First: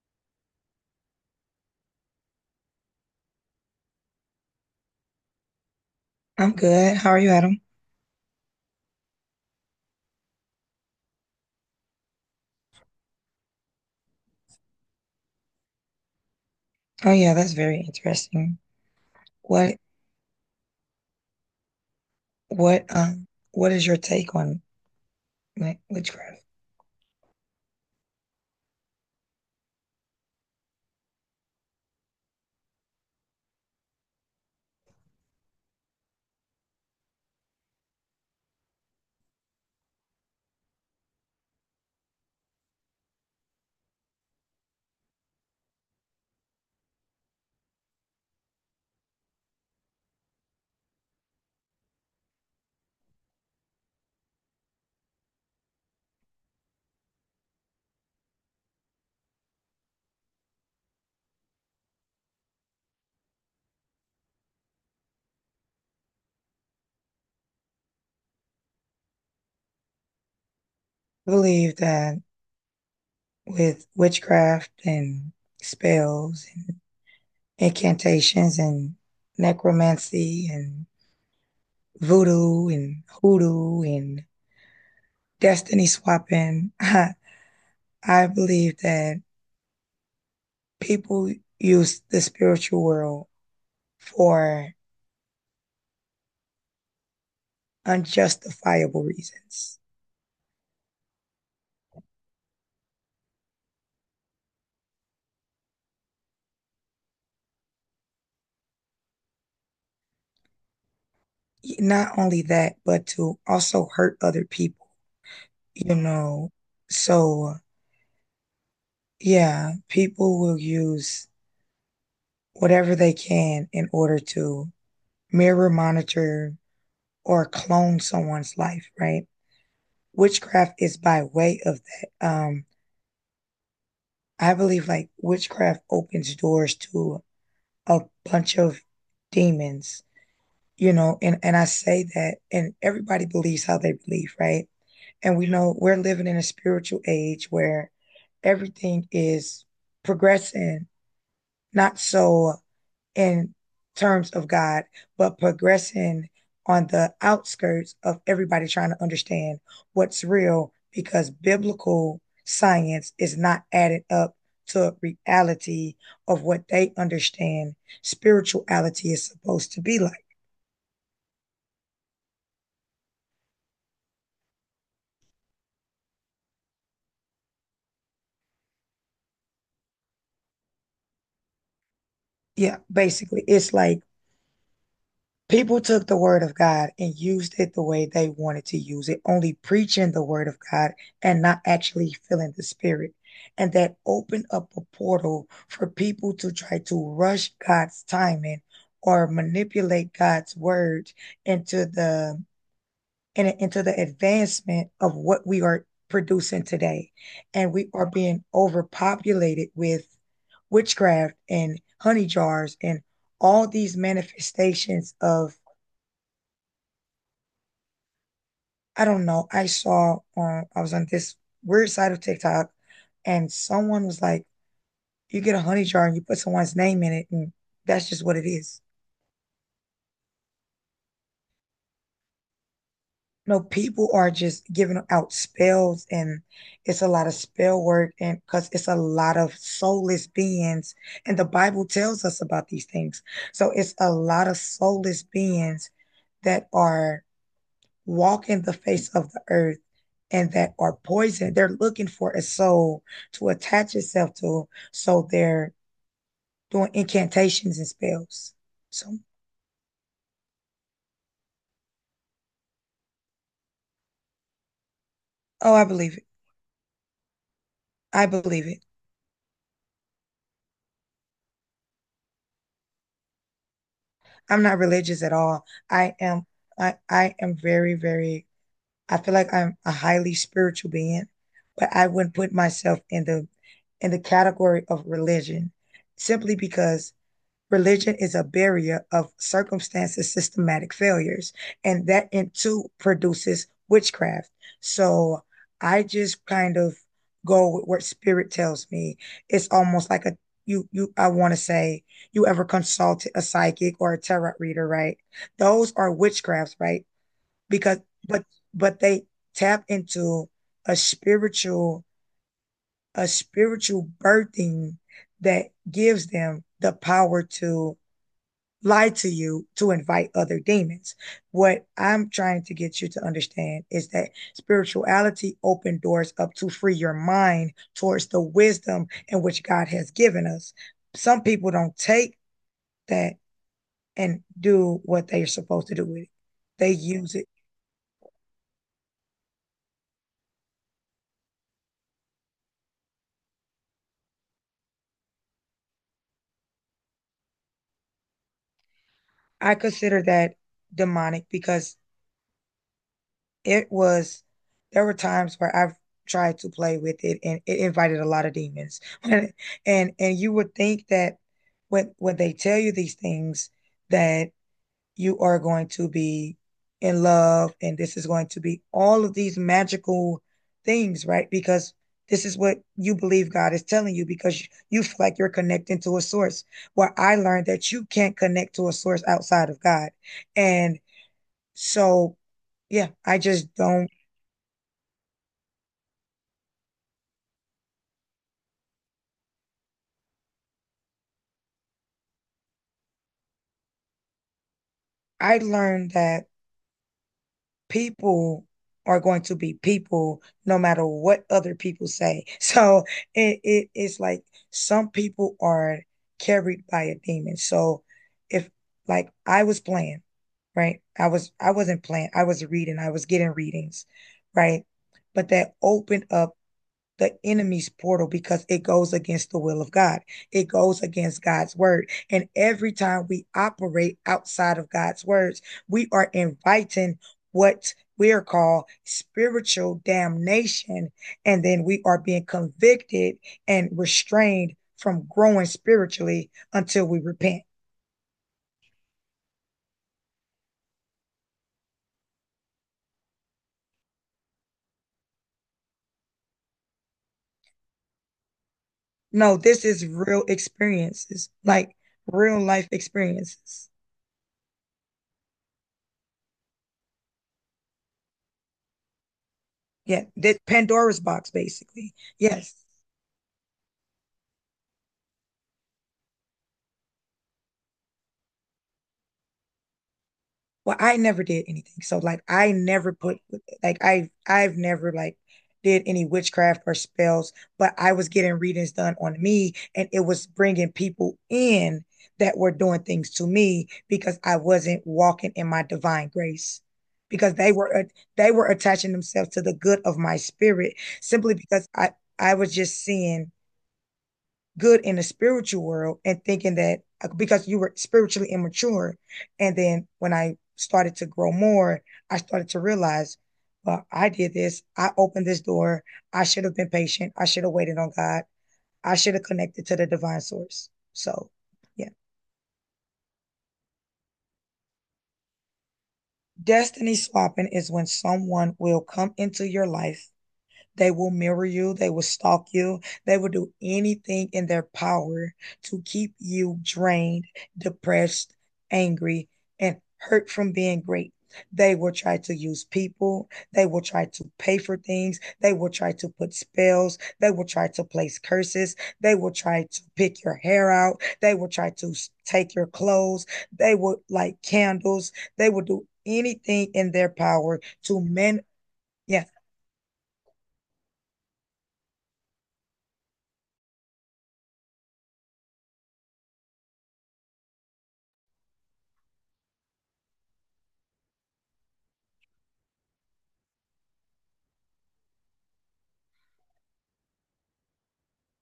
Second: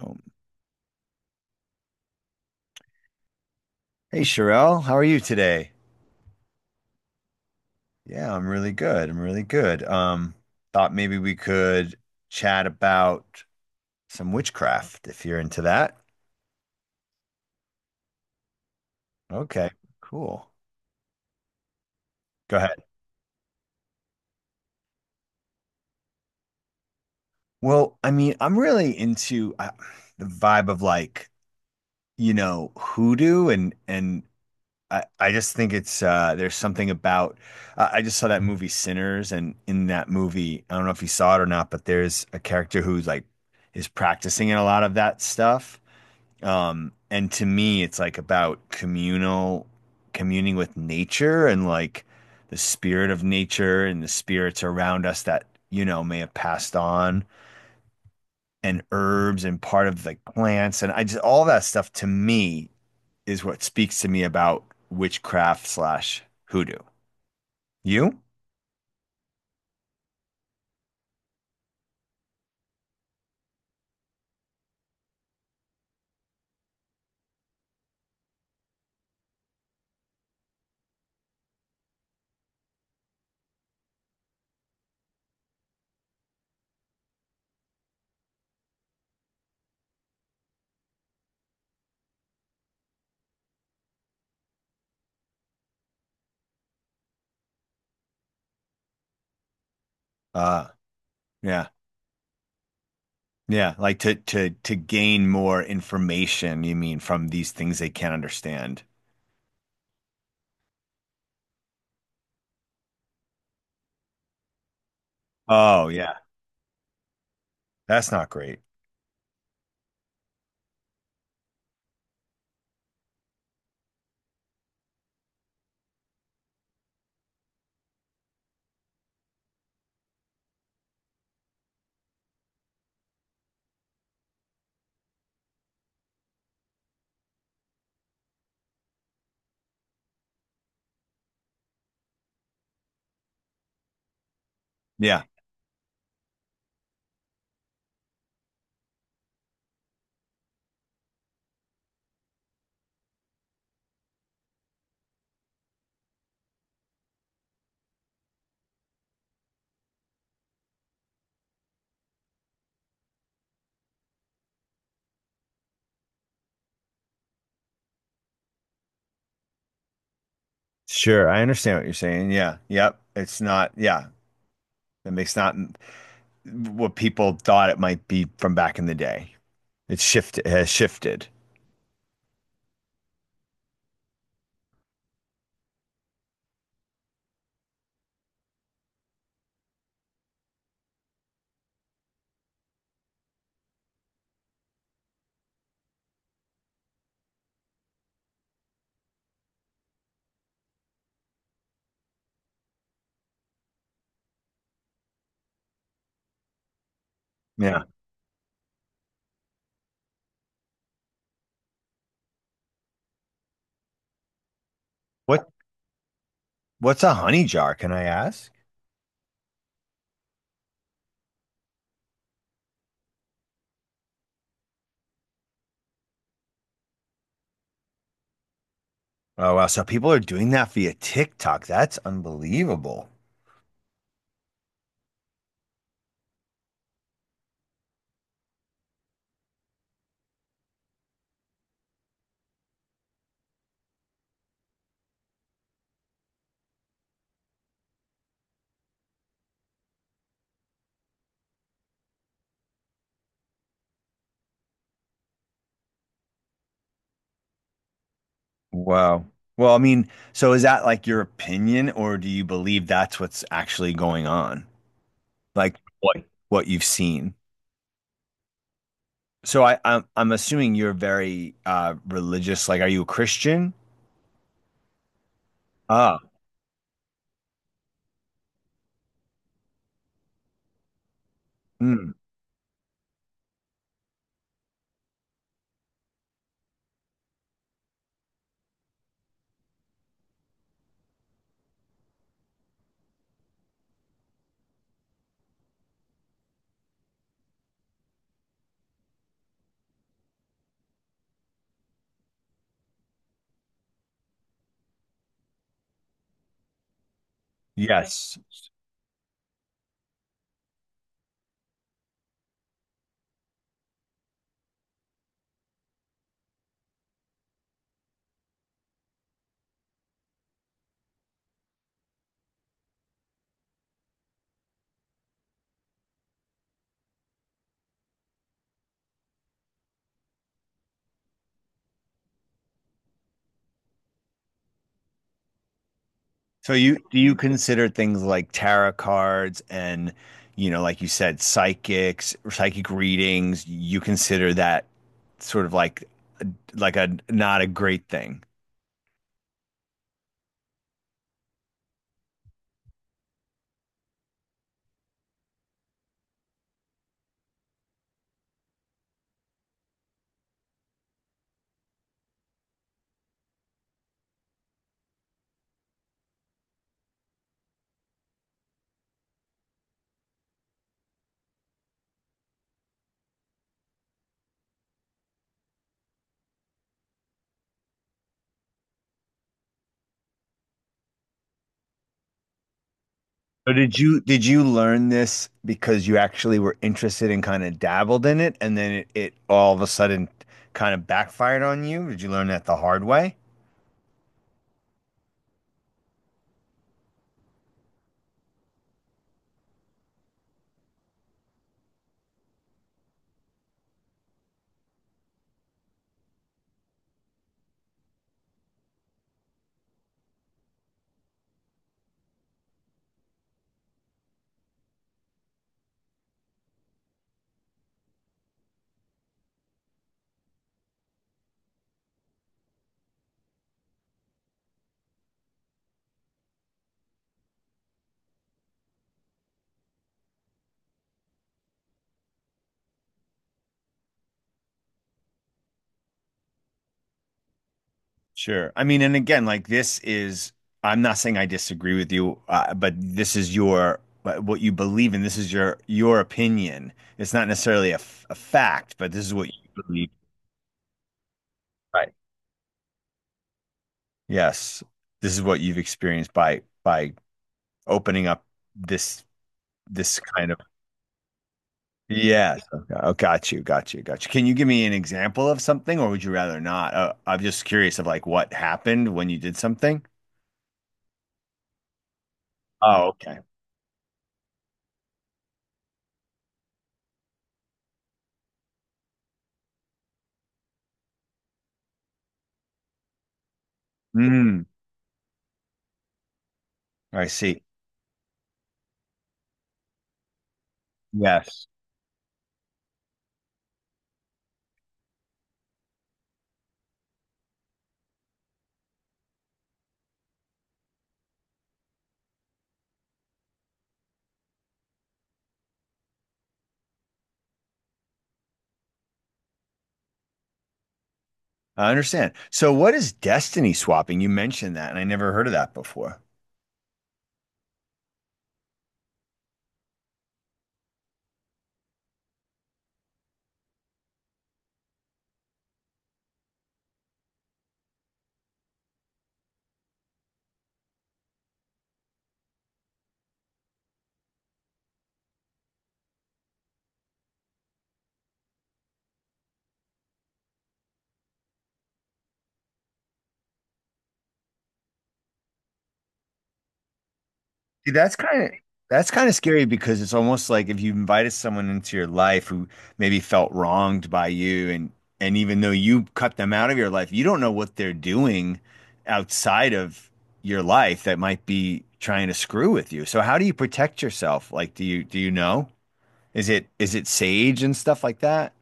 Oh, hey Sherelle, how are you today? I'm good. How are you, Adam? Yeah, I'm really good. I'm really good. Thought maybe we could chat about some witchcraft if you're into that. Oh yeah, that's very interesting. Okay, What cool. Go ahead. what is your take on like witchcraft? Well, I mean, I'm really into the vibe of, like, you know, hoodoo and I just think it's there's something about I just saw that movie Sinners, and in that movie, I don't know if you saw it or not, but there's a character who's like is practicing in a lot of that stuff. And to me, it's like about communal communing with nature and like the spirit of nature and the spirits around us that, you know, may have passed on, and herbs and part of like plants. And I just, all that stuff to me is what speaks to me about witchcraft slash hoodoo. You? I believe that with witchcraft and spells and incantations and necromancy and voodoo and hoodoo and destiny swapping, I believe that people use the spiritual world for unjustifiable reasons. Uh, yeah. Yeah, like to gain more information, you mean, from these things they can't understand. Not only that, but to also hurt other people, Oh, you yeah. know. So, That's not great. yeah, people will use whatever they can in order to mirror, monitor, or clone someone's life, right? Witchcraft is by way of that. I believe like witchcraft opens doors to a bunch of demons, you know, and I say that, and everybody believes how they believe, right? Yeah. And we know we're living in a spiritual age where everything is progressing, not so in terms of God, but progressing on the outskirts of everybody trying to understand what's real because biblical science is not added up to reality of what they understand spirituality is supposed to be like. Sure, I understand what you're saying. Yeah, yep. It's not, yeah, it makes not what people thought it might be from back in the day. It's shifted, has shifted. Yeah, basically, it's like people took the word of God and used it the way they wanted to use it, only preaching the word of God and not actually feeling the spirit. And that opened up a portal for people to try to rush God's timing or manipulate God's word into into the advancement of what we are producing today. And Yeah. we are being overpopulated with witchcraft and honey jars and all these manifestations What of... what's a honey jar, can I ask? I don't know. I saw I was on this weird side of TikTok and someone was like, you get a honey jar and you put someone's name in it and that's just what it is. Oh wow, so people are doing that via TikTok. That's unbelievable. No, people are just giving out spells and it's a lot of spell work and because it's a lot of soulless beings and the Bible tells us about these things. So it's a lot of soulless beings that are... walk in the face of the earth and that are poisoned. They're looking for a soul to attach itself to. So they're doing incantations and spells. So, Wow. Well, I mean, so is that like your opinion, or do you believe that's what's actually going on? oh, Like I what believe it. what you've seen? I believe it. So I'm assuming you're very religious. Like, are you a Christian? I'm not religious at all. I Ah, am. I am very, very, I feel like I'm a highly spiritual being, but I mm, wouldn't put myself in in the category of religion simply because religion is a barrier of circumstances, systematic failures, and that in too produces witchcraft. So I just kind of go with what spirit tells me. It's almost like a... you I want to say, you ever consulted a psychic or a tarot reader, right? Those are witchcrafts, right? Because yes. but but they tap into a spiritual a spiritual birthing that gives them the power to lie to you to invite other demons. What I'm trying to get you to understand is that spirituality opens doors up to free your mind towards the wisdom in which God has given us. Some people don't take that and do what they're supposed to do with it. So They you do you use it. consider things like tarot cards and, you know, like you said, psychics, psychic readings, you consider that sort of like a not a great thing. I consider that demonic because it was, there were times where I've tried to play with it and it invited a lot of demons. And and, you would think that when they tell you these things that you are going to be in love and this is going to be all of these magical things, right? Because this is what you believe God is telling you because you feel like you're connecting to a source. Well, I learned that you can't connect to a source outside of God. And so, yeah, I So just don't... did you learn this because you actually were interested and kind of dabbled in it, and then it all of a sudden kind of backfired on you? Did you learn that the hard way? I learned that people are going to be people no matter what other people say. So it, it's like some people are carried by a demon. So if like I was playing, right? I was... I wasn't playing. I was reading. I was getting readings, right? But that opened up the enemy's portal because it goes against the will of God. It goes against God's word. And every time we operate outside of God's words, we are inviting what we are called spiritual damnation. And then we are being convicted and restrained from growing spiritually until we repent. Sure. I mean, and again, like this is, I'm not saying I disagree with you, but this is your, but what you believe in. This is your opinion. It's not necessarily a, a fact, but this is what No, you this is believe. real experiences, like Right. real life experiences. Yes. This is what you've experienced by opening up this, this Yeah, kind of, that Pandora's box, basically. yes. Yes. Okay. Oh, got you. Got you. Got you. Can you give me an example of something, or would you rather not? I'm just curious of like what happened when you did something. Well, I never did anything. So like I Oh, never okay. put... like I've never like did any witchcraft or spells, but I was getting readings done on me and it was bringing people in that were doing things to me because I Mm, wasn't walking in my divine grace. I Because see. they were attaching themselves to the good of my spirit simply Yes. because I was just seeing good in the spiritual world and thinking that because you were spiritually immature. And then when I started to grow more, I started to realize, well, I did this. I opened this door. I should have been patient. I should have waited on God. I should have connected to the divine source. So, I yeah. understand. So what is destiny swapping? You mentioned that, and I never heard of that before. Destiny swapping is when someone will come into your life. They will mirror you, they will stalk you, they will do anything in their power to keep you drained, depressed, angry, and hurt from being great. They will try to use people. They will try to pay for things. They will try to put spells. They will try to place curses. They will try to pick your hair out. They will try to take your clothes. They will light candles. They will do anything in their power See, to men. that's kind of Yeah, scary because it's almost like if you invited someone into your life who maybe felt wronged by you, and even though you cut them out of your life, you don't know what they're doing outside of your life that might be trying to screw with you. So how do you protect yourself? Like do you know? Is it sage and stuff like that?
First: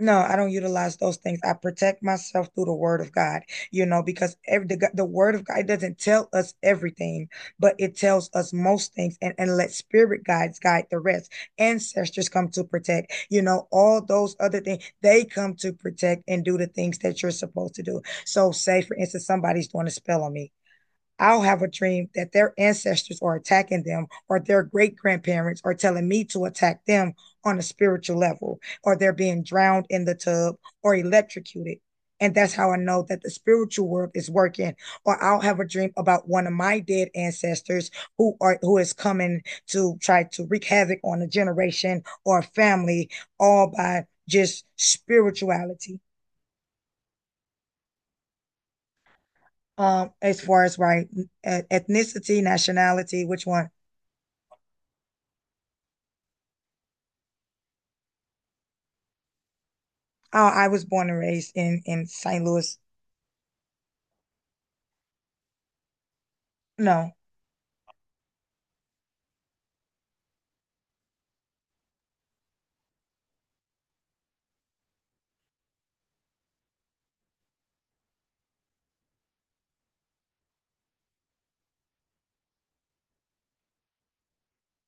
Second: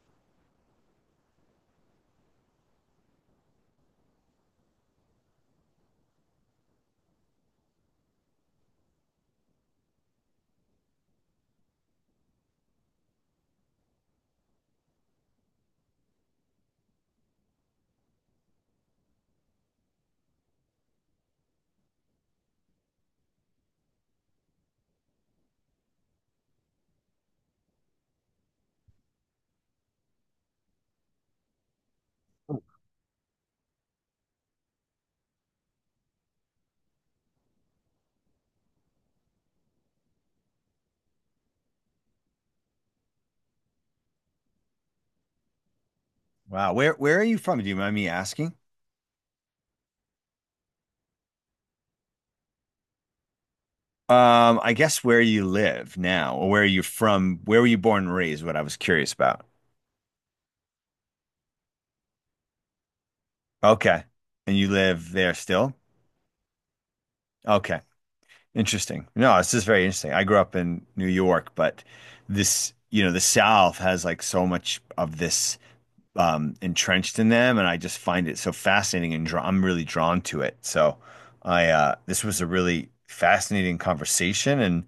no, I don't utilize those things. I protect myself through the word of God, you know, because every, the word of God doesn't tell us everything, but it tells us most things, and let spirit guides guide the rest. Ancestors come to protect, you know, all those other things, they come to protect and do the things that you're supposed to do. So say, for instance, somebody's doing a spell on me. I'll have a dream that their ancestors are attacking them, or their great grandparents are telling me to attack them on a spiritual level, or they're being drowned in the tub or electrocuted. And that's how I know that the spiritual world is working. Or I'll have a dream about one of my dead ancestors who are who is coming to try to wreak havoc on a generation or a family, all by just spirituality. Wow. Where are you from? Do you mind me asking? As far as right, ethnicity, nationality, which one? I guess where you live now, or where you're from, where were you born and raised, what I was curious about. Oh, I was born and raised in St. Louis. Okay. And you live there still? No. Okay. Interesting. No, this is very interesting. I grew up in New York, but this, you know, the South has like so much of this entrenched in them, and I just find it so fascinating and draw I'm really drawn to it. So, I this was a really fascinating conversation, and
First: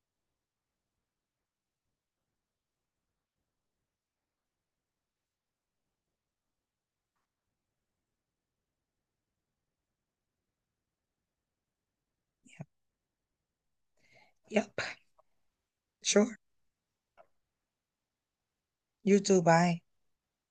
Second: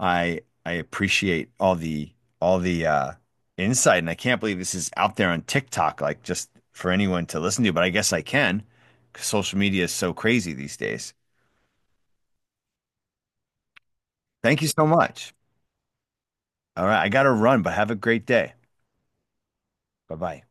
I appreciate all the all the insight, and I can't believe this is out there on TikTok, like just for anyone to listen to. But I guess I can, because social media is so crazy these days. Thank you Yep. so much. Sure. All right. I got to run, but have a great day. You too. Bye. Bye bye.